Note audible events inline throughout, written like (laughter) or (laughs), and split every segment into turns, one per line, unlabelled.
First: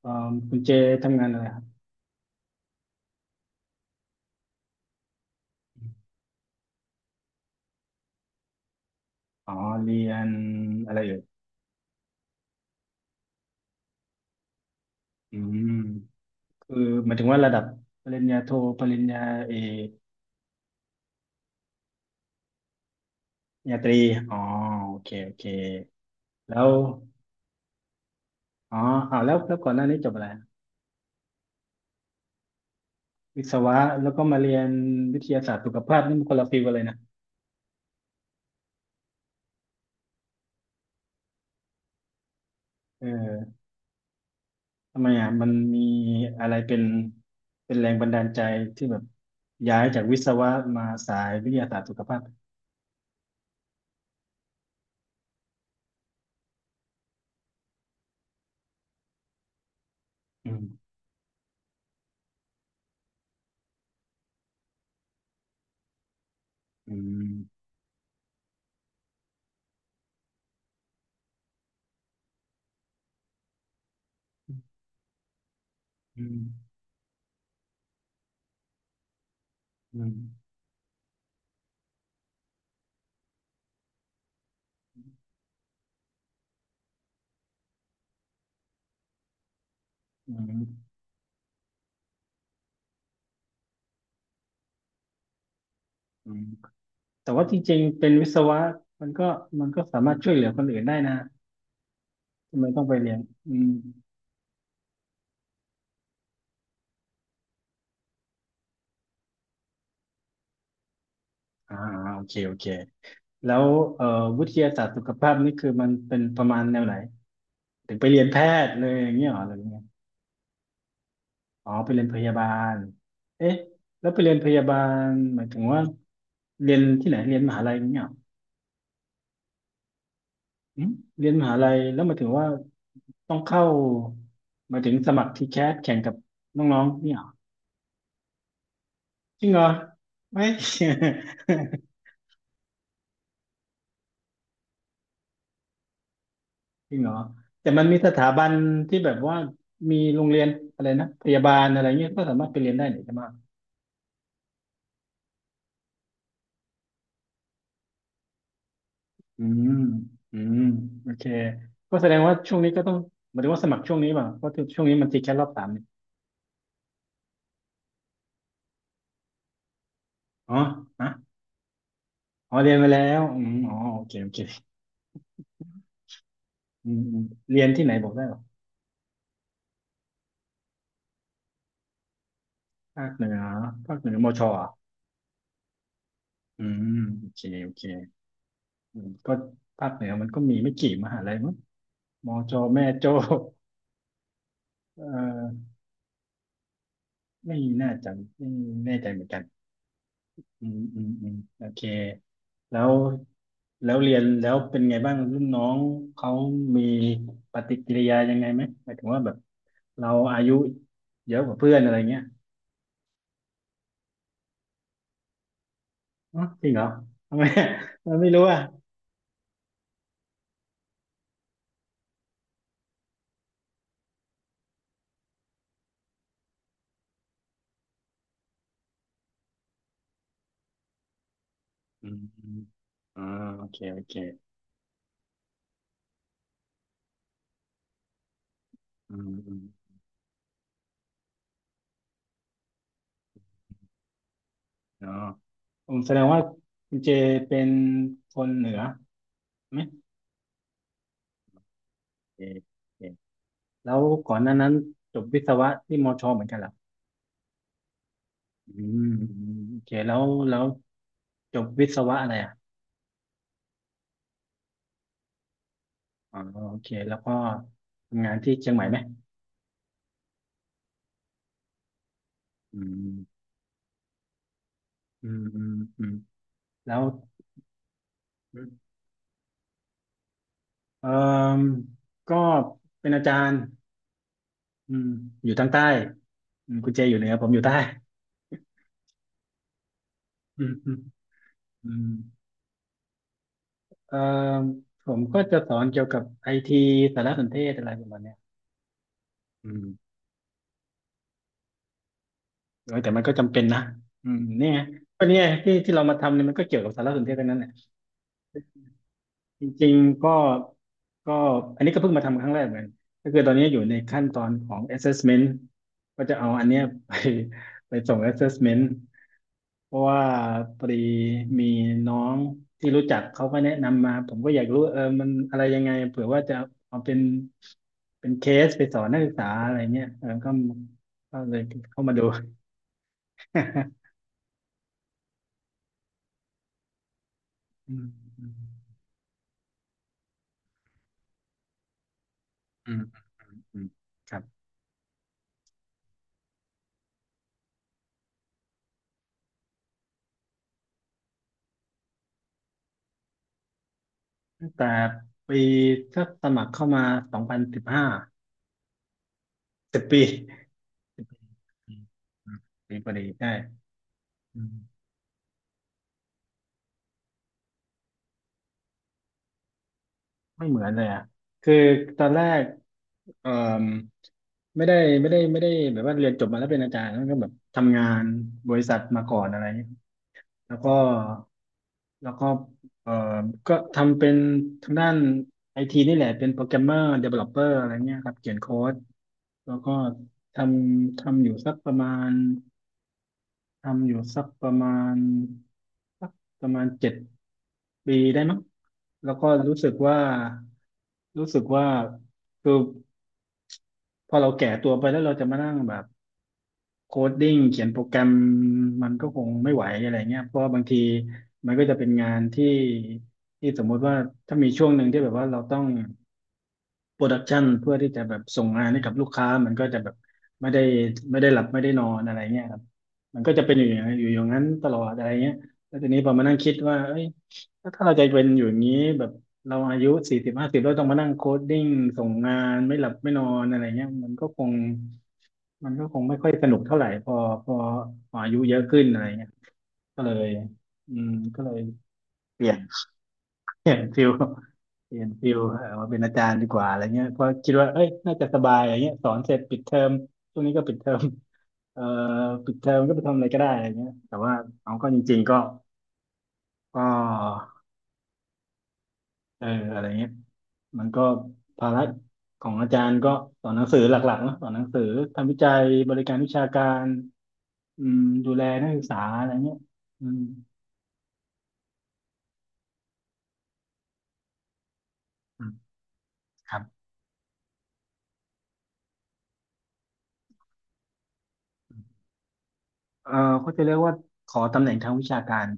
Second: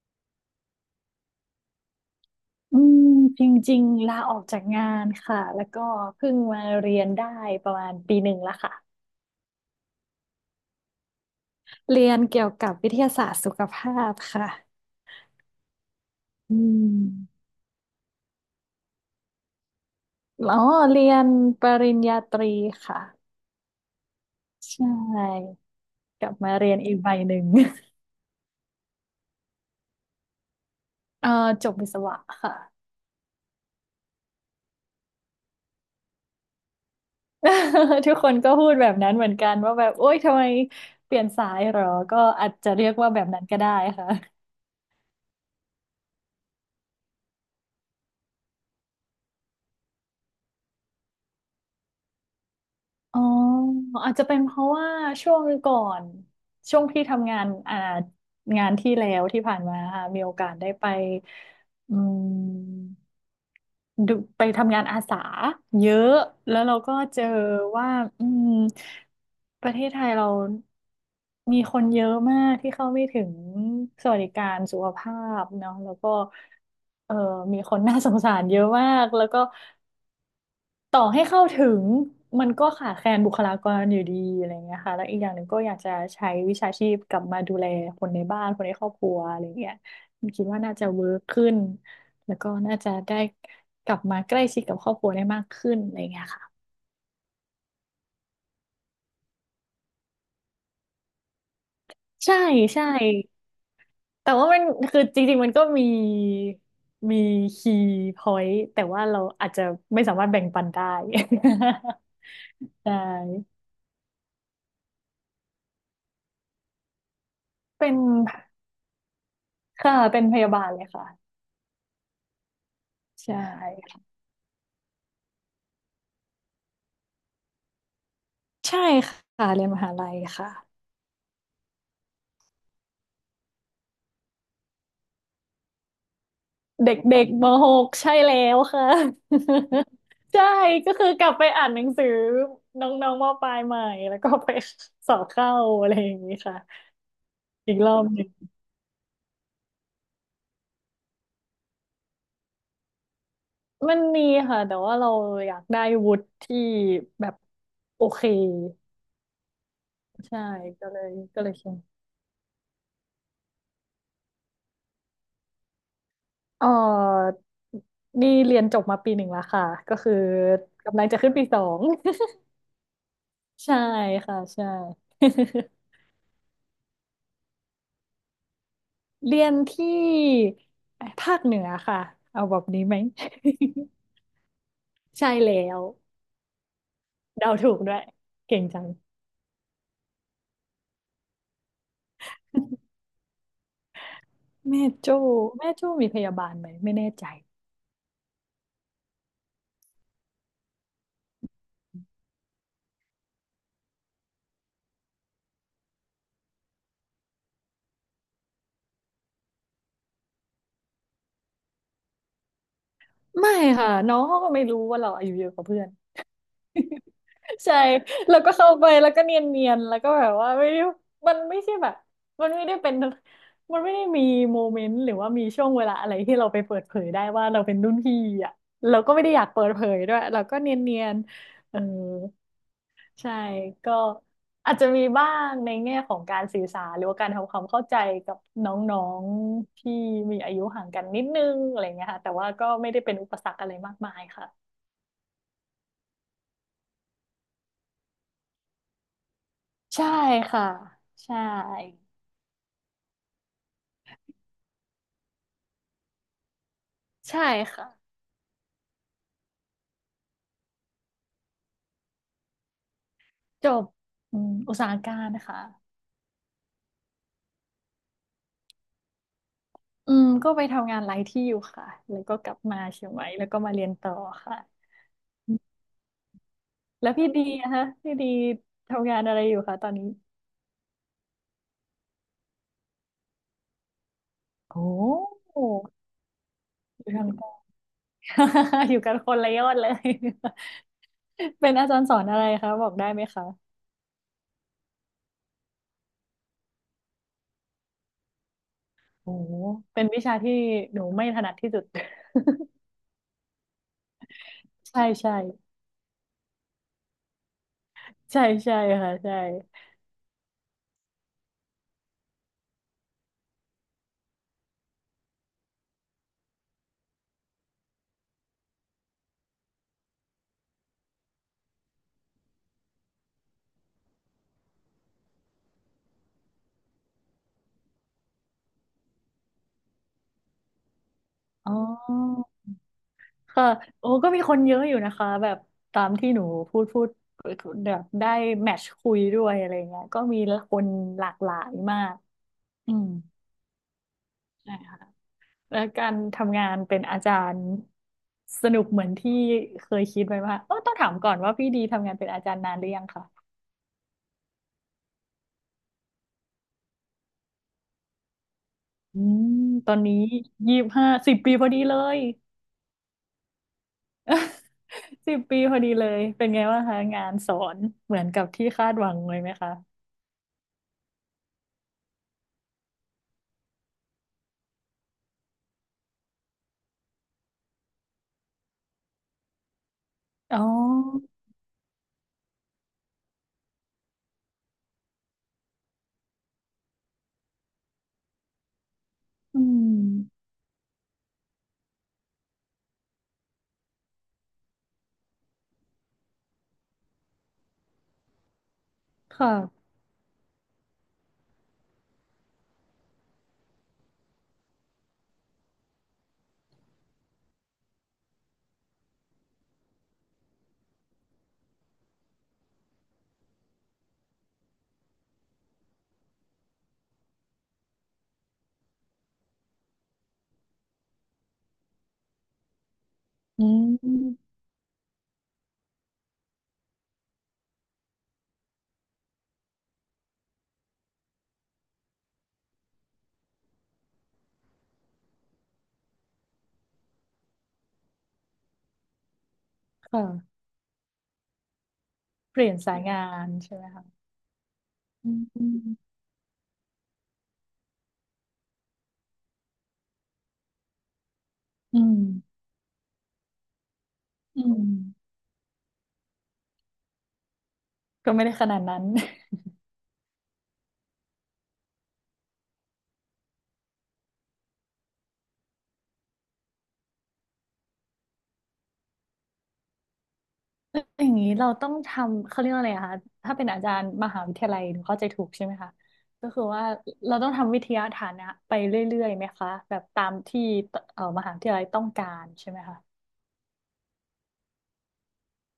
เอ่อคุณเจทำงานอะไรครับ
อืมจริงๆลาออกจากงานค่ะแล้วก็เพิ่งมาเรียนได้ประมาณปีหนึ่งแล้วค่ะ
อ๋อเรียนอะไรเอ่ย
เรียนเกี่ยวกับวิทยาศาสตร์สุขภาพค่ะ
อืม
อื
คือหมายถึงว่า
ม
ระดับปริญญาโทปริญญาเอก
อ๋อเรียนปริญญาตรีค่ะ
ปริญญาตรีอ๋อ
ใช
โอเคโอเค
่กลับมา
แล้ว
เรียนอีกใบหนึ่ง (laughs)
อ๋ออ้าวแล้วก่อนหน้านี้จบอะไร
เออจบวิศวะค่ะ
วิศวะแล้วก็มาเรียนวิทยาศาสตร์สุขภาพนี่มันคนละฟิลกันเลยนะ
(laughs) ทุกคนก็พูดแบบนั้นเหมือนกันว่าแบบโอ๊ยทำไมเปลี่ยนสายเหรอก็อาจจะเรียก
เ
ว่าแบบนั้นก็
ออ
ได้ค่ะ
ทำไมอ่ะมันมีอะไรเป็นแรงบันดาลใจที่แบบย้ายจากวิศวะมาสายวิทยาศาสตร์สุขภาพ
อ๋ออาจจะเป็นเพราะว่าช่วงก่อนช่วงที่ทำงานงานที่แล้วที่ผ่านมาค่ะมีโอกา
อื
ส
ม
ได้ไปอืมดูไปทำงานอาสาเยอะแล้วเรา
อื
ก็เจอ
ม
ว่าอืมประเทศไทยเรามีคนเยอะมากที่เข้าไม่ถึงสวัสดิการสุขภาพเนาะแล้วก็
อืม
เออมีคนน่าสงสารเยอะมากแล้วก็
อืม
ต่อให้เข้าถึงมันก็ขาดแคลนบุคลากรอยู่ดีอะไรเงี้ยค่ะแล้วอีกอย่างหนึ่งก็อยากจะใช้วิชาชีพกลับมาดูแลคนในบ้านคนในครอบครัวอะไรเงี้ย
อื
คิด
ม
ว่าน่าจะเวิร์กขึ้นแล้วก็น่าจะได้กลับมาใกล้ชิดกับครอบครัวได้มากขึ้นอะไรเงี้ย
อืม
ค่ะ
แต่ว่าจริงๆเป็นวิศวะมันก็มันก็สามารถช่วยเหลือคนอื่นได้นะ
ใช่
ทำไมต้อ
ใช่
งไปเรียนอืม
แต่ว่ามันคือจริงๆมันก็มีคีย์พอยต์แต่ว่าเราอาจจะไม่สามารถแบ่งปันได้
อ่าโอเคโอเค
(laughs) ใช
แล้
่
ววิทยาศาสตร์สุขภาพนี่คือมันเป็นประมาณแนวไหน
เป็
ถึ
น
งไปเรียนแพทย์เลยอย่างเงี้ยเหรอหรือยังไง
ค่ะเป็นพยาบาลเลยค่ะ
อ๋อไปเรียนพยาบาล
ใช่
เอ๊ะแล้วไปเรียนพยาบาลหมายถึงว่าเรียนที่ไหนเรียนมหาลัยอย่างเงี้ยเหรอ
ใช่ค่ะเรียนมหาลัย
อื
ค่ะ
มเรียนมหาลัยแล้วหมายถึงว่าต้องเข้าหมายถึงสมัครทีแคสแข่งกับน้อง
เด
ๆเนี่ย
็
เหร
ก
อ
ๆมหกใช่แล้วค่ะ
จริงเหรอ
(laughs) ใช่
ไม่
ก็คือกลับไปอ่านหนัง
(laughs)
สือน้องๆมปลายใหม่แล้วก็ไปสอบเข้าอะไรอย่างนี้ค่ะ
จริงเหรอแต่
อีก
มัน
ร
มี
อบ
ส
ห
ถา
นึ่ง
บันที่แบบว่ามีโรงเรียนอะไรนะพยาบาลอะไรเงี้ยก็สามารถไปเรียนได้หน่ใช่ไหม
มันมีค่ะแต่ว่าเราอยากได้วุฒิที่แบบโอเค
อืมอื
ใช่
ม
ก็เล
โอ
ย
เค
ก็เลยเขียน
ก็แสดงว่าช่วงนี้ก็ต้องหมายถึงว่าสมัครช่วงนี้ป่ะเพราะช่วงนี้มันติดแค่รอบสามนี่
เออนี่เรียนจบมาปีหนึ่งแล้วค่ะก็คือ
อ๋อ
กำลั
ฮะ
งจะขึ้นปี 2
อ๋อเรียนไปแล้วอืม
(laughs)
อ๋
ใช่
อโอเคโอ
ค่ะ
เค
ใช่ (laughs)
อืมอืมเรียนที่ไหนบอกได้เหรอ
เรียนที่ภาคเหนือค่ะเอาแบบนี้ไหม
ภาคเหนือภาคเหนือมชอ่ะ
(laughs) ใช่แล้ว
อืมโอเค
เดา
โอ
ถูก
เค
ด้วยเก่งจัง
อืมก็ภาคเหนือมันก็มีไม่กี่มหาลัยมั้งมชแม่โจ้
แม่
เอ่
โจ้
อ
แม่โจ้มีพยาบาลไหมไม่แน่ใจ
ไม่น่าจะไม่แน่ใจเหมือนกัน อืมอืมอืมโอเคแล้วแล้วเรียนแล้วเป็นไงบ้างรุ่นน้องเขามีปฏิกิริยายังไงไหมหมายถึงว่าแบบเราอายุเยอะกว่าเพื่อนอะไรเงี้ย
ไม่ค่ะน้องเขาก็ไม่รู้ว่าเราอายุเยอะกว่าเพื่อน
อ๋อจริงเหรอทำไม
(laughs) ใช่
(laughs) เราไม่
แล้ว
รู้
ก็
อ่ะ
เข้าไปแล้วก็เนียนๆแล้วก็แบบว่าไม่ได้มันไม่ใช่แบบมันไม่ได้เป็นมันไม่ได้มีโมเมนต์หรือว่ามีช่วงเวลาอะไรที่เราไปเปิดเผยได้ว่าเราเป็นรุ่นพี่อ่ะเราก็ไม่ได้อยากเปิดเผยด้วยเราก็เนียนๆเออ
อืมอืมอ่า
ใช่
โอเค
ก็
โอเค
อาจจะมีบ้างในแง่ของการสื่อสารหรือว่าการทำความเข้าใจกับน้อ
อื
ง
มอืม
ๆที่มีอายุห่างกันนิดนึงอะไรเงี้ยค่ะแต่ว่าก็ไม่ได้เป็นอุปสรรคอะไรมากมายค่ะ
เนาะอืมแสดงว่าคุณเจเป็นคนเหนือไหม
ใช่ค่ะใช่
โอเคโอเคแล้วก่อนหน้านั้นจบวิศวะที่มอชอเหมือนกันเหรอ
ใช่ค่ะ
อืมอืมโอเคแล้วแล้วจบวิศวะอะไรอ่ะ
จบอืมอุตสาหการนะคะ
อ๋อโอเคแล้วก็ทำงานที่เชียงใหม่ไหม
อืมก็ไปทำงานหลายที่อยู่ค่ะแล้วก็กลับมา
อื
เชียงใหม่
ม
แล้วก็มาเรียนต่อค่ะ
อืมอืมอืมแล้ว
แล้วพี่ดีนะคะพี่ดีทำงานอะไรอยู่คะตอนนี้
เออก็เป็นอาจารย์
โอ้
อืมอยู่
อ
ทางใต้อืมคุณเจอ
ยู่
ยู่เห
ทา
นื
ง
อผมอยู่ใต้
(laughs) อยู่กันคนละยอดเลย
อืมอืม
(laughs) เป็นอา
อื
จาร
ม
ย์สอนอะไรคะบอกได้ไหมคะ
เอ่อผมก็จะสอนเกี่ยวกับไอทีสารสนเทศอะไรประมาณเนี้ย
โอ้โห
อืม
เป็นวิชาที่หนูไม่ถนัดที่สุด
เออแต่มันก็จำเป็นนะอืมเนี่ย
(laughs) ใช่
ก็
ใช่
เนี่ยที่ที่เรามาทำเนี่ยมันก็เกี่ยวกับสารสนเทศทั้งนั้นแหละ
ใช่ใช่ค่ะใช่
จริงๆก็อันนี้ก็เพิ่งมาทำครั้งแรกเหมือนกันก็คือตอนนี้อยู่ในขั้นตอนของ assessment ก็จะเอาอันเนี้ยไปส่ง assessment เพราะว่าพอดีมีน้องที่รู้จักเขาก็แนะนำมาผมก็อยากรู้เออมันอะไรยังไงเผื่อว่าจะเอาเป็นเคสไปสอนนักศึกษาอะไรเงี้ยเออก็ก็เลย
อ๋อ
เข้ามาดู
ค่ะโอ้
(laughs)
ก็มีคนเยอะอยู่นะคะแบบตามที่หนูพูดแบ
อื
บ
ม
ได้
อืม
แมทช์คุยด้วยอะไรเงี้ยก็มีคนหลากหลายมาก
อื
อื
ม
ม
อืมอืมครับ
ใช่ค่ะ และการทำงานเป็นอาจารย์สนุกเหมือนที่เคยคิดไว้ว่าเออต้องถามก่อนว่าพี่ดีทำงานเป็นอาจารย์นานหรือยังค่ะ
ตั้งแต่ปีถ้าสมัครเข้ามา2015
อืมตอ
สิ
น
บ
นี้
ปี
25
สิบ
สิ
ปี
บปีพอดี
อื
เล
ม
ย
อืมปีพอดีใช่อื
(laughs)
ม
10 ปีพอดีเลยเป็นไงบ้างคะงานสอนเหมือนกับที่คาดหวังเลยไหมคะ
ไม่เหมือนเลยอ่ะคือตอนแรกเอ่อไม่ได้ไม่ได้แบบว่าเรียนจบมาแล้วเป็นอาจารย์แล้วก็แบบทำงานบริษัทมาก่อนอะไรเงี้ย
อ๋
แล้วก็
อ
แล้วก็เอ่อก็ทำเป็นทางด้านไอทีนี่แหละเป็นโปรแกรมเมอร์เดเวลลอปเปอร์อะไรเงี้ยครับเขียนโค้ด
อื
แล้วก็
ม
ททำอยู่สักประมาณ ทำอยู่สักประมาณสักประมาณ7 ปีได้มั้งแล้วก็
ค่ะ
รู้สึกว่าคือพอเราแก่ตัวไปแล้วเราจะมานั่งแบบโคดดิ้งเขียนโปรแกรมมันก็คงไม่ไหวอะไรเงี้ยเพราะว่าบางทีมันก็จะเป็นงานที่ที่สมมุติว่าถ้ามีช่วงหนึ่งที่แบบว่าเราต้อง โปรดักชันเพื่อที่จะแบบส่งงานให้กับลูกค้ามันก็จะแบบไม่ได้หลับไม่ได้นอนอะไรเงี้ยครับมันก็จะ
อื
เป็นอยู่อย่างนั้นอยู่อย่าง
ม
นั้นตลอดอะไรเงี้ยแล้วทีนี้พอมานั่งคิดว่าเอ้ยแล้วถ้าเราจะเป็นอยู่อย่างนี้แบบเราอายุ40-50แล้วต้องมานั่งโคดดิ้งส่งงานไม่หลับไม่นอนอะไรเงี้ยมันก็คงไม่ค่อยสนุกเท่าไหร่พอพออายุเยอะขึ้นอะไรเงี้ย
ค
ก็เลย
่ะ
ก็เลย
เป
เป
ลี่
ลี่
ย
ย
น
น
สายงานใช่ไห
เป
ม
ลี่ยน
คะ
ฟิลเปลี่ยน
อื
ฟิลมา
ม
เป็นอาจารย์ดีกว่าอะไรเงี้ยเพราะคิดว่าเอ้ยน่าจะสบายอะไรเงี้ยสอนเสร็จปิดเทอมช่วงนี้ก็ปิดเทอม
อื
เอ่อ
ม
ปิดเทอมก็ไปทำอะไรก็ได้อะไรเงี้ยแต่ว่า
อืม
เอาก็จริงๆก็
ก็ไม่ได้ขนาดนั้น
เอออะไรเงี้ยมันก็ภาระของอาจารย์ก็สอนหนังสือหลักๆเนอะสอนหนังสือทำวิจัยบริการวิชาการอืมดูแลนักศึกษาอะไรเงี้ยอืม
อย่างนี้เราต้องทำเขาเรียกว่าอะไรอะคะถ้าเป็นอาจารย์มหาวิทยาลัยหนูเข้าใจถูก
อื
ใช่ไห
ม
มคะก็คือ
ครับ
ว่าเราต้องทำวิทยาฐานะไปเรื่อยๆไหมคะแบบตามที่มหาวิทยาลัยต้องการใช่ไหมคะ
เอ่อเขาจะเรียกว่าขอตำแหน่งทางวิชาการ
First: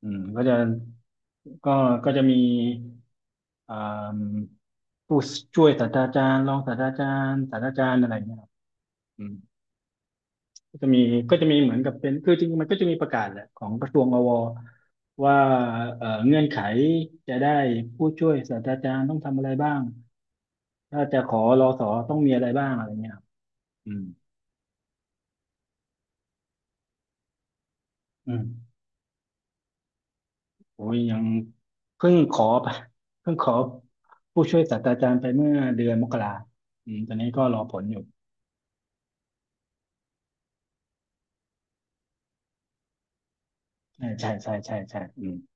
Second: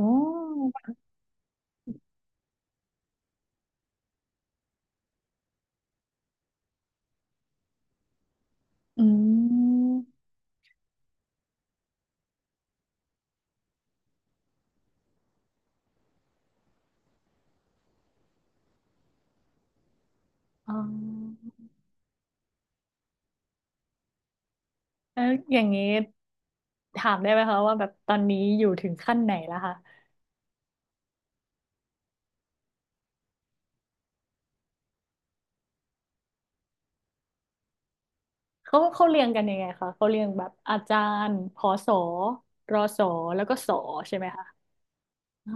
อืมก็จะก็ก็จะมีอ่ามผู้ช่วยศาสตราจารย์รองศาสตราจารย์ศาสตราจารย์อะไรเงี้ยครับ
อื
อืม
ม
ก็จะมีก็จะมีเหมือนกับเป็นคือจริงๆมันก็จะมีประกาศแหละของกระทรวงอวว่าเงื่อนไขจะได้ผู้ช่วยศาสตราจารย์ต้องทำอะไรบ้าง
อ๋อ
ถ้าจะขอรอสอต้องมีอะไรบ้างอะไรเงี้ยครับอืม
แล้วอย่างนี้ถามได้ไหมคะว่าแบบตอน
อื
นี้
ม
อยู่ถึงขั้นไหนแล้วคะ
โอ้ยยังเพิ่งขอไปเพิ่งขอผู้ช่วยศาสตราจารย์ไปเมื่อเดือนมกราอืมตอนนี้ก็รอผลอยู่
เขาเรียงกันยังไงคะเขาเรียงแบบอาจารย์พอสอรอสอแล้วก็สอ
ใช่
ใช่ไหม
ใช่
คะ
ใช่ใช่ใช่อืม
อ๋อ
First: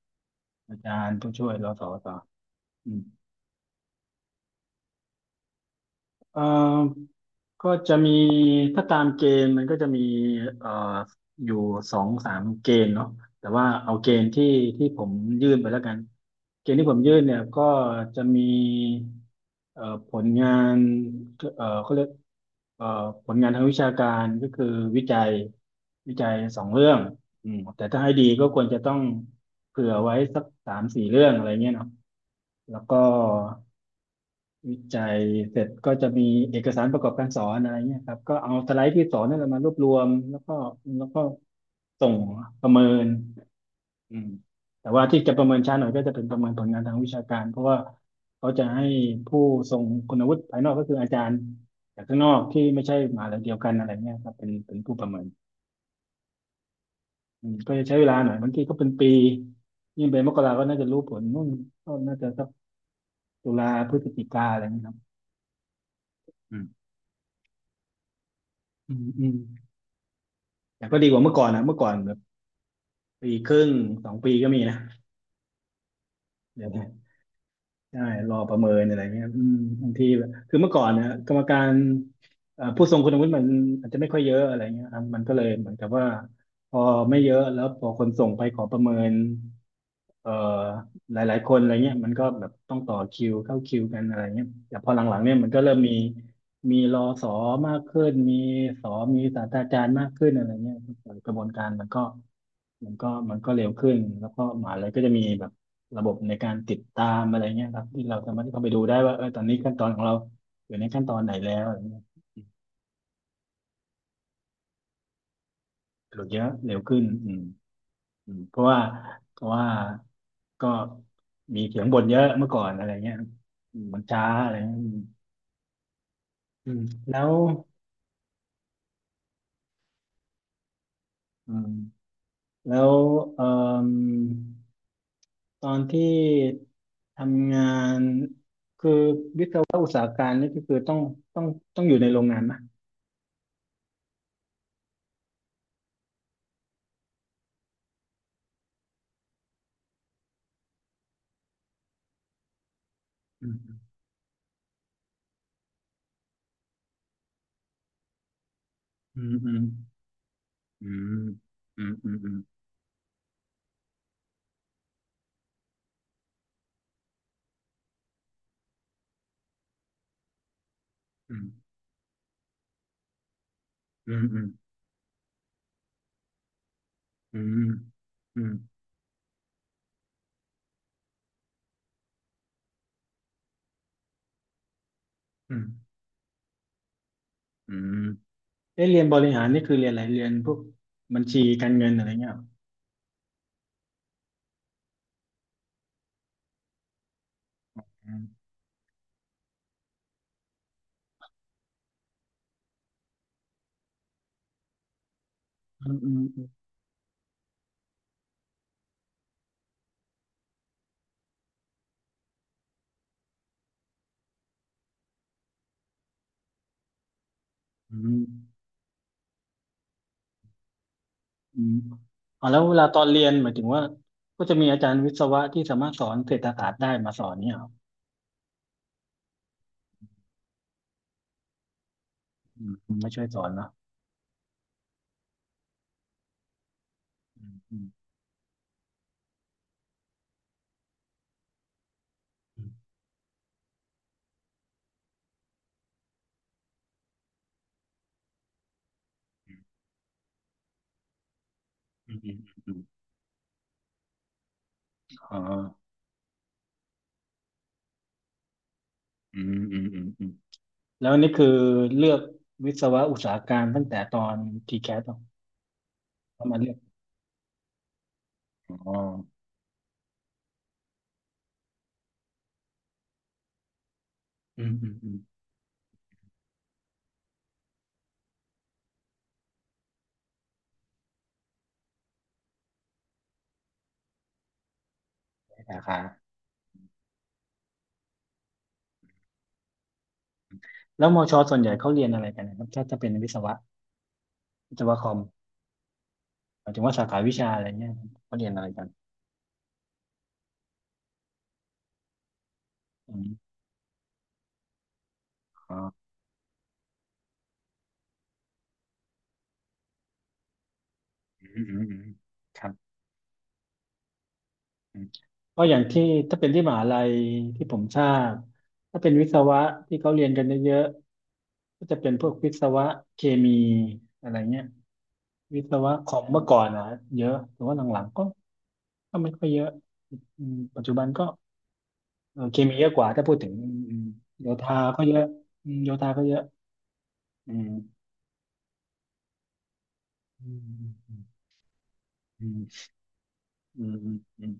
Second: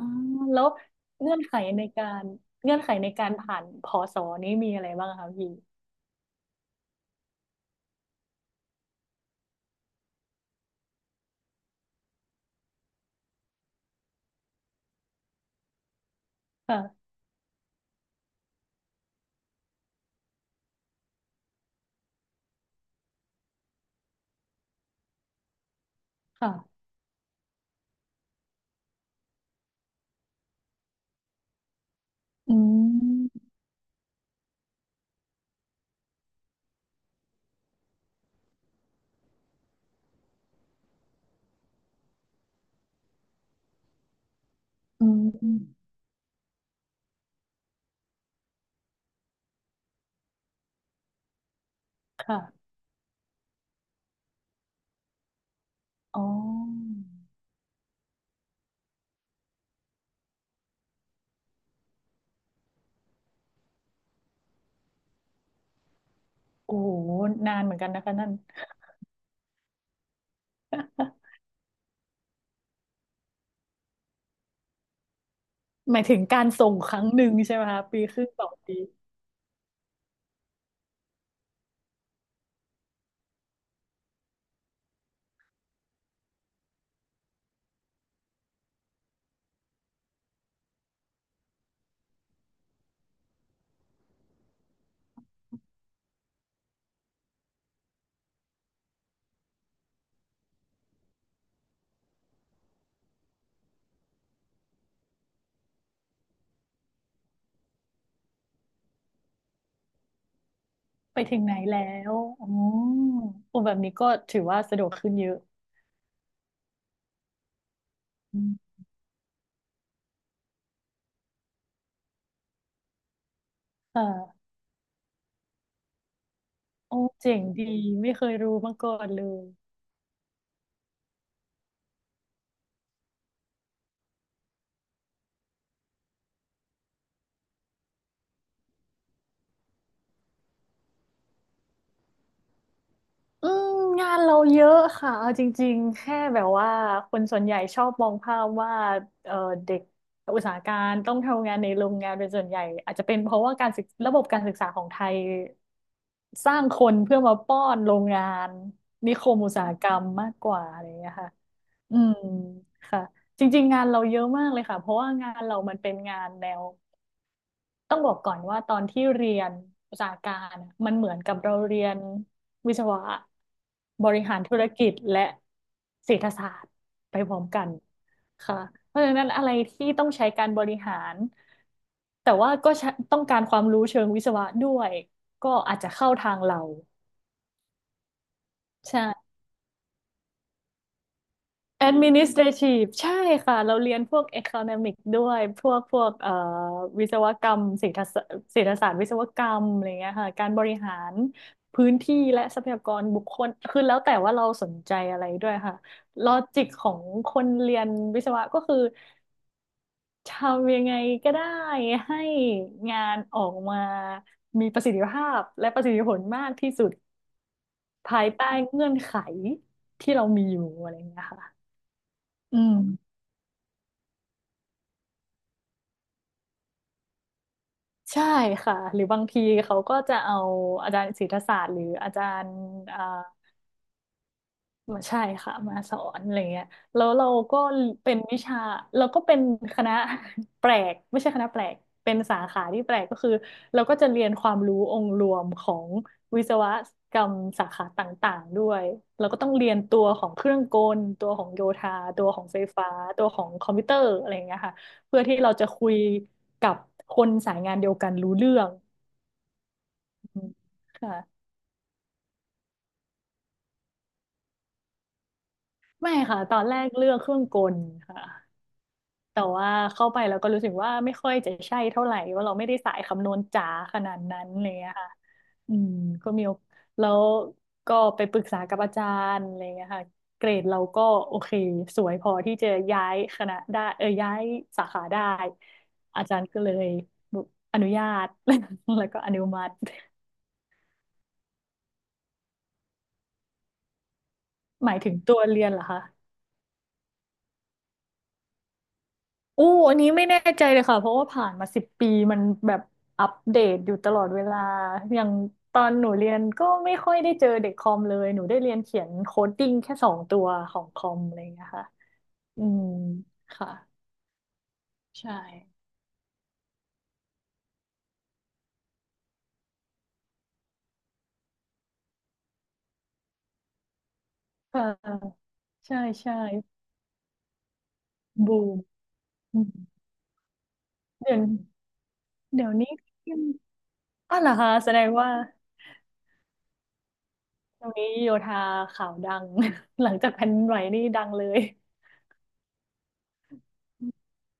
แล้ว
อาจารย์ผู้
เงื่อน
ช่วย
ไข
รส
ในกา
ส
รเงื่อนไข
อืม
ในการผ่านพอสอนี้มีอะไรบ้างคะพี่
เอ่อก็จะมีถ้าตามเกณฑ์มันก็จะมีเอ่ออยู่สองสามเกณฑ์เนาะแต่ว่าเอาเกณฑ์ที่ผมยื่นไปแล้วกัน เกณฑ์ที่ผม
ค่ะ
ยื่นเนี่ยก็จะมีเอ่อผลงานเขาเรียกเอ่อผลงานทางวิชาการก็คือวิจัยวิจัยสอง
ค่ะ
เรื่องอืมแต่ถ้าให้ดีก็ควรจะต้องเผื่อไว้สักสามสี่เรื่องอะไรเงี้ยเนาะ
อื
แล้วก็
ม
วิจัยเสร็จก็จะมีเอกสารประกอบการสอนอะไรเงี้ยครับก็เอาสไลด์ที่สอนนั่นแหละมารวบรวมแล้วก็ส่งประเมินอืมแต่ว่า
อื
ที่
ม
จะประ
อื
เมิ
ม
นช้าหน่อยก็จะเป็นประเมินผลงานทางวิชาการเพราะว่าเขาจะให้ผู้ทรงคุณวุฒิภายนอกก็คืออาจารย์จากข้างนอกที่
ค่ะ
ไม่ใช่มหาลัยเดียวกันอะไรเงี้ยครับเป็นผู้ประเมิน
อ๋อ
อืมก็จะใช้เวลาหน่อยบางทีก็เป็นปียิ่งเป็นมกราก็น่าจะรู้ผลนู่นก็น่าจะสักตุลาพฤศจิกาอะไรเงี้ยครับอื
โอ้
ม
โหนานเหมือนกันนะคะนั่น
อืมอืม แต่ก็ดีกว่าเมื่อก่อนนะเมื่อก่อนแบบปีครึ่งสองปีก็มีนะ
หมายถึงการ
เดี๋
ส่
ยว
ง
นะ
ครั้งหนึ่งใช่ไหมคะ
ใช่
ปีครึ่ง
รอ
สอ
ป
ง
ระเมิ
ปี
นอะไรเงี้ยอืมบางทีแบบคือเมื่อก่อนเนี่ยกรรมการผู้ทรงคุณวุฒิมันอาจจะไม่ค่อยเยอะอะไรเงี้ยครับมันก็เลยเหมือนกับว่าพอไม่เยอะแล้วพอคนส่งไปขอประเมินเอ่อหลายๆคนอะไรเงี้ยมันก็แบบต้องต่อคิวเข้าคิวกันอะไรเงี้ยแต่พอหลังๆเนี่ยมันก็เริ่มมีมีรอสอมากขึ้นมีสอมีศาสตราจารย์มากขึ้นอะไรเงี้ยกระบวนการมันก็มันก็เร็วขึ้นแล้วก็มหาเลัยก็จะมีแบบ ระบบในการติดตามอะไรเงี้ยครับที่เราสามารถที่เข้าไปดูได้ว่าเออตอนนี้ขั้นตอนของเราอยู่ในขั้นตอ
ไป
นไหน
ถึง
แล้
ไหน
วอะไร
แล้
เงี้ย
วอ๋อโอ้แบบนี้ก็ถือว่าสะดวกขึ้นเยอะ
หรือเยอะเร็วขึ้นอืมอื
อื
มเพราะ
ม
ว่าเพราะว่าก็มีเสียงบ่นเยอะเมื่อก่อนอะไรเงี้ยอืมมันช้า
ค่ะ
อะไรเงี้ยอืมอืม
โอ้
แล้ว
เจ๋งดีไม่เคยรู้มาก่อนเลย
อืมแล้วเอ่อตอนที่ทำงานคือวิศวะอุตสาหการนี่ก็คือต้องต้องอยู่ในโรงงานนะ
อืมงานเราเยอะค่ะเอาจริงๆแค่แบบว่าคนส่วนใหญ่ชอบมองภาพว่าเอ่อเด็กอุตสาหการต้องทำงานในโรงงานเป็นส่วนใหญ่อาจจะเป็นเพราะ
อื
ว่าการศึก
ม
ระบบการศึกษาของไทยสร้างคนเพื่อมาป้อนโรงงานนิ
อื
ค
ม
ม
อื
อุต
ม
สาหกรรมมากกว่าอะไร
อื
อย่างเงี้
ม
ยค่ะ
อืม
อื
อื
ม
มอืม
ค่ะจริงๆงานเราเยอะมากเลยค่ะเพราะว่างานเรามันเป็นงานแนว ต้องบอกก่อนว่าตอนที่เรียนระสาหการอะมันเหมือนกั
อื
บ
ม
เราเรียนวิศวะบ
อื
ริ
มอ
หารธุรกิจและเศรษฐศาสตร์ไปพร้
ื
อม
ม
กัน
อืม
ค่ะเพราะฉะนั้นอะไรที่ต้องใช้การบริหารแต่ว่าก็ใช้ต้องการความรู้เชิงวิศวะด้วยก็
อืม
อาจจะเข้าทางเรา
อืมเอ๊ะเรียนบริ
ใช่
หารนี่คือเรียนอะไรเรียนพวกบัญชีการเงินอะไรเงี้ย
Administrative ใช่ค่ะเราเรียนพวก Economic ด้วยพวกวิศวกรรมเศรษฐศาสตร์
อ
เศรษฐศาสตร์วิศวกรรมอะไรเงี้ยค่ะการบริหารพื้นที่และทรัพยากรบุคคลคือแล้วแต่ว่าเราสนใจอะไรด้วยค่ะ
ืมอืม
ลอ
อืม
จิกของคนเรียนวิศวะก็คือทำยังไงก็ได้ให้งานออกมามีประสิทธิภาพและประสิทธิผลมากที่สุด
อืม
ภายใต้เงื่อนไขที่เรามีอยู่อะไรเงี้ยค่ะ
อืมอ๋อแล้
อื
วเว
ม
ลาตอนเรียนหมายถึงว่าก็จะมีอาจารย์วิศวะที่สามารถสอนเศรษฐศาสตร์ได้มาสอนเนี่ย
ใช่ค่ะหรือบางทีเขาก็จะเอาอาจารย์ศิลปศาสตร์หรืออาจารย์
อืม
อ่า
ไม่ช่วยสอนเนาะ
มาใช่ค่ะมาสอนอะไรเงี้ยแล้วเรา
อืม
ก็
อืม
เป็นวิชาเราก็เป็นคณะ (laughs) แปลกไม่ใช่คณะแปลกเป็นสาขาที่แปลกก็คือเราก็จะเรียนความรู้องค์รวมของวิศวกรรมสาขาต่างๆด้วยเราก็ต้องเรียนตัวของเครื่องกลตัวของโยธา
อืม
ตัว
อืม
ของไฟ
อืม
ฟ้าตัวของคอมพิวเตอร์อะไรเงี้ยค่ะเพื่อ
อ๋
ที่
อ
เราจะคุยกับคนสายงานเดียวกันรู้เรื่อง
อืมอืมอืมอืม
อืม
แล้
ค่ะ
วนี่คือเลือกวิศวะอุตสาหการตั้งแต่ตอนทีแคสต้อ
ไม่ค่ะ
ง
ต
มา
อน
เลือ
แร
ก
กเลือกเครื่องกลค่ะ
อ๋อ
แต่ว่าเข้าไปแล้วก็รู้สึกว่าไม่ค่อยจะใช่เท่าไหร่ว่าเราไม่ได้สายคำนวณจ๋าขนาดนั้นอะ
อื
ไร
มอื
เล
ม
ย
อื
ค่ะ
ม
อืมก็มีโอแล้วก็ไปปรึกษากับอาจารย์อะไรเงี้ยค่ะเกรดเราก็โอเคสวยพอที่จะย้ายคณะได้เออย้ายสาขาได้
ใช่สาขา
อาจารย์ก็เลยอนุญาต (laughs) แล้วก็อนุมัติ
แล้วมอชอส่วนใหญ่เขาเรียนอะไรกันนะครับถ้าจะเป็นวิศวะวิศ
หมา
วะ
ย
ค
ถึ
อ
ง
ม
ตัวเรียนเหรอคะ
หมายถึงว่าสาขาวิชาอะไรเนี่ยเขาเรียนอะไรกัน
อู้อันนี้ไม่แน่ใจเลยค่ะเพราะว่าผ่านมา10 ปีมันแบบ
อื
อั
ม
ปเดตอยู่ตลอดเวลาอย่างต
อ๋อ
อนหนูเรียนก็ไม่ค่อยได้เจอเด็กคอมเลยหนูได้เรียนเขียนโคดดิ้งแค่2 ตัวของคอมอะไรอ
อื
ย่าง
ม
เงี้ย
อืม
ค่ะ
อืมค
อื
รับ
มค่ะ
อืม
ใช่
ก็อย่างที่ถ้าเป็นที่มหาลัยที่ผมทราบถ้าเป็นวิศวะที่เขาเรียนกันเยอะๆก็จะเป็นพวกวิศวะเคมีอะไรเงี้ย
ค่ะ
วิศวะ
ใช่
คอม
ใช่
เมื่อก่อนนะเยอะแต่ว่าหลังๆก็
บูม
ก็ไม่ค่อยเย
อื
อะ
ม
อืมปัจจุบันก็
เดี๋ยว
เออเค
เดี๋ยว
มีเยอะ
นี้
กว่าถ้าพูดถึงอืม
อ้าวเห
โย
รอคะ
ธา
แสด
ก็
ง
เยอะ
ว่า
อืมโยธาก็เยอะอื
ตรง
ม
นี้โยธาข่าวดัง (laughs) หลังจากแผ่
อื
นดินไหวนี่ดั
ม
งเลย
อืมอืมอืมอืม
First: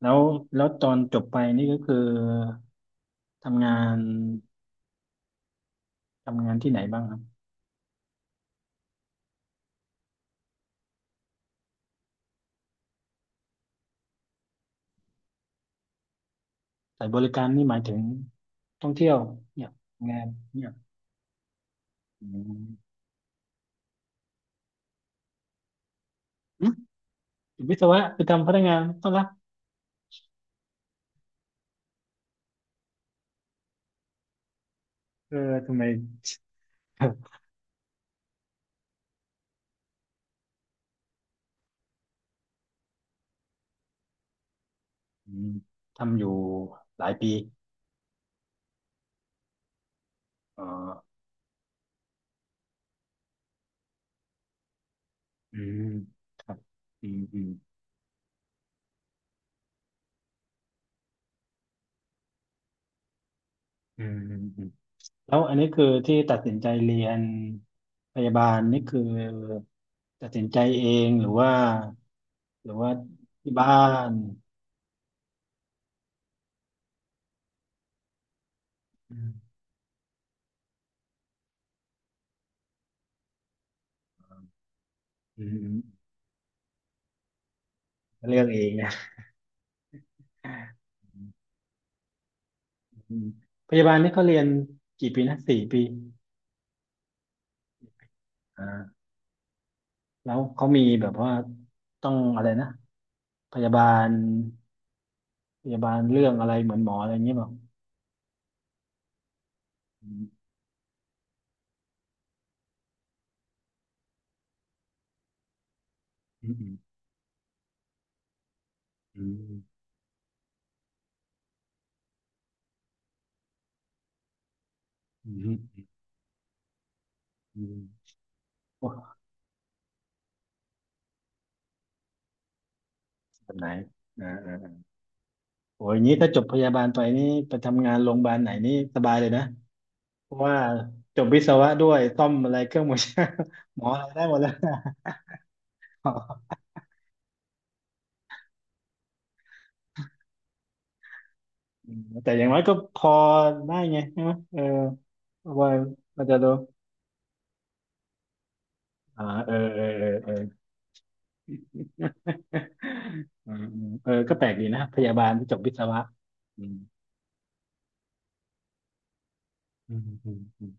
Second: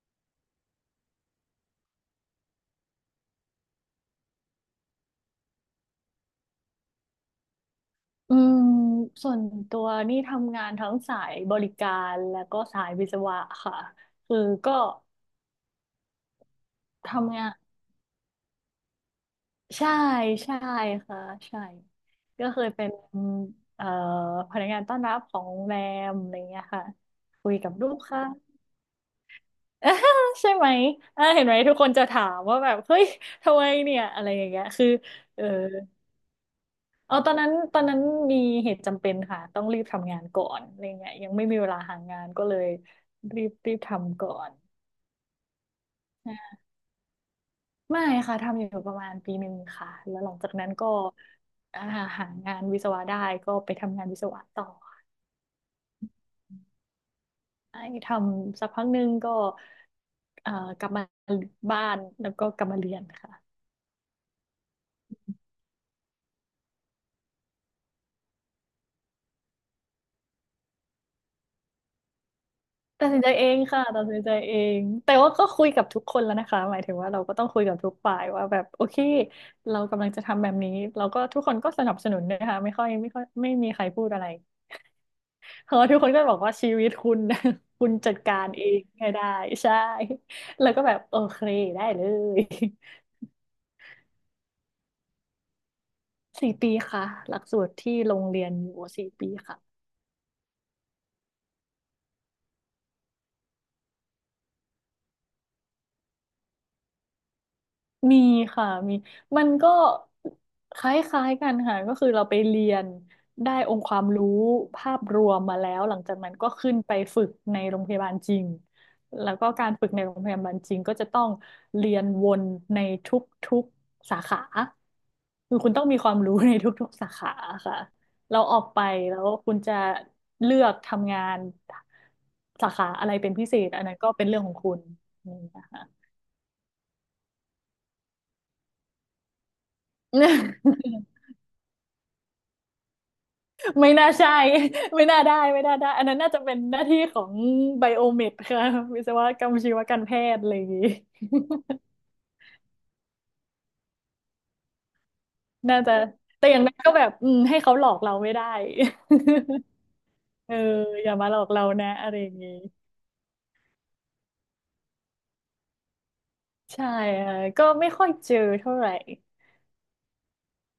แล้วแล้วตอนจบไปนี่ก็คือทำงานทำงานที่ไหนบ้างครับ
อืมส่วนตัวนี่ทำงานทั้งสายบริการแล้วก็สายวิศวะค่ะคือก็
สายบริ
ทำ
กา
งา
ร
น
นี่หมายถึงท่องเที่ยวเนี่ย
ใช่
งาน
ใช่
เนี่ย
ค่ะใช่
อื
ก็เคยเป็น
ม
เอ่อพนักงานต้อนรับของโรงแรมอะไรเงี้
อื
ย
ม
ค่ะคุยกับ
วิศ
ลูก
วะไป
ค้า
ทำพนักงานต้อนรับ
(laughs) ใช่ไหมอ่าเห็นไหมทุกคนจะถามว่าแบบเฮ้ยทำไมเนี่ยอะไรอย่างเงี้ยคือ
เออ
เออ
ทำไม
เออ
(laughs)
ตอนนั้นมีเหตุจำเป็นค่ะต้องรีบทำงานก่อนอะไรเงี้ยยังไม่มีเวลาหางานก็เลยรีบรีบทำก่อน
อืมทำอยู่หลายปี
ไม่ค่ะ ทำอยู่ประมาณปีหนึ่งค่ะแล้วหลังจาก
อ๋อ
นั้นก็อ่าหางานวิศวะได้ก็ไปทำงานวิศวะต่อ
อืมครับอืมอืม
ไอ้ทำสักพักหนึ่งก็เอ่อกลับมาบ้านแล้วก็กลับมาเรียนค่ะ
อืม แล้วอันนี้คือที่ตัดสินใจเรียนพยาบาลนี่คือตัดสินใจเองหรือว่าหรือว่า
ตัดสินใจเอ
ที่
ง
บ้า
ค่ะตัด
น
สินใจเองแต่ว่าก็คุยกับทุกคนแล้วนะคะหมายถึงว่าเราก็ต้องคุยกับทุกฝ่ายว่าแบบโอเค
อืม
เรากำลังจะทำแบบนี้เราก็ทุกคนก็สนับสนุนนะคะไม่ค่อยไม่มีใครพูดอะไร
อื
เพราะว่าทุกค
ม
นก็บอกว่าชีวิตคุณ (laughs) คุณจัดกา
เลือก
ร
เอ
เอ
ง
งให้
นะ
ได้ใช่แล้วก็แบบโอเคได้เลย
อืมพยาบาลนี่เขาเรียนกี่ปีนะสี่ปี
(laughs) สี่ปีค่ะหลักสูตรที่โรงเรียนอยู่
อ่า
สี่ปีค่ะ
แล้วเขามีแบบว่าต้องอะไรนะพยาบาลพยาบาลเรื่องอะไรเหมือนหมออะไรอย่างเงี้ยเปล่า
มีค่ะมีมันก็
อืม
คล้ายๆกันค่ะก็คือเราไปเรียนได้องค์ความรู้ภาพรวมมาแล้วหลังจากนั้น
อื
ก็ขึ้น
ม
ไปฝึกในโรงพยาบาลจริง
อื
แล้วก็การ
ม
ฝึกในโรงพยาบาลจริงก็จะต้องเรียนวนในทุกๆสาขา
อืมอื
คือคุณต้อ
ม
งมีความรู้ในทุกๆสาขา
อื
ค่ะ
ม
เราออกไปแล้
โอ้
วคุณจะเลือกทำงานสาขาอะไรเป็นพิ
แบ
เศ
บไหน
ษอันนั้นก็เป็
อ่
นเรื่องของคุ
า
ณนี่นะ
โอ้
คะ
ยงี้ถ้าจบพยาบาลไปนี่ไปทำงานโรงพยาบาลไหนนี่สบายเลยนะเพราะว่าจบวิศวะด้วยซ่อมอะไรเครื่องมือช่างหมอ
ไม่
อะ
น่า
ไรได้
ใช่
หมดแล้ว
(laughs) ไม่
(laughs)
น่าได้ไม่น่าได้อัน
อ
นั้นน่าจะเป็
อ
นหน้าที่ของไบโอเมดค่ะวิศวกรรมชีวการแพทย์อะไรอย่างงี้
อืมแต่อย่างน้อยก็พอได้ไงใช่ไหมเออว่า
(laughs) น่าจะ
มันจะ
แต่
ดู
อย่างนั้นก็แบบให้เขาหลอกเราไม่ได้
อ่าเออเออเออเออ
(laughs) เอออย่ามาหลอกเรานะอะไรอย่างงี้
(laughs) อืมอืมเออก็แปลกดีนะพยาบาลที่จบวิศวะอืม
ใช่ค่ะก็ไม่ค่อยเจอเท่าไหร่
อืมอืม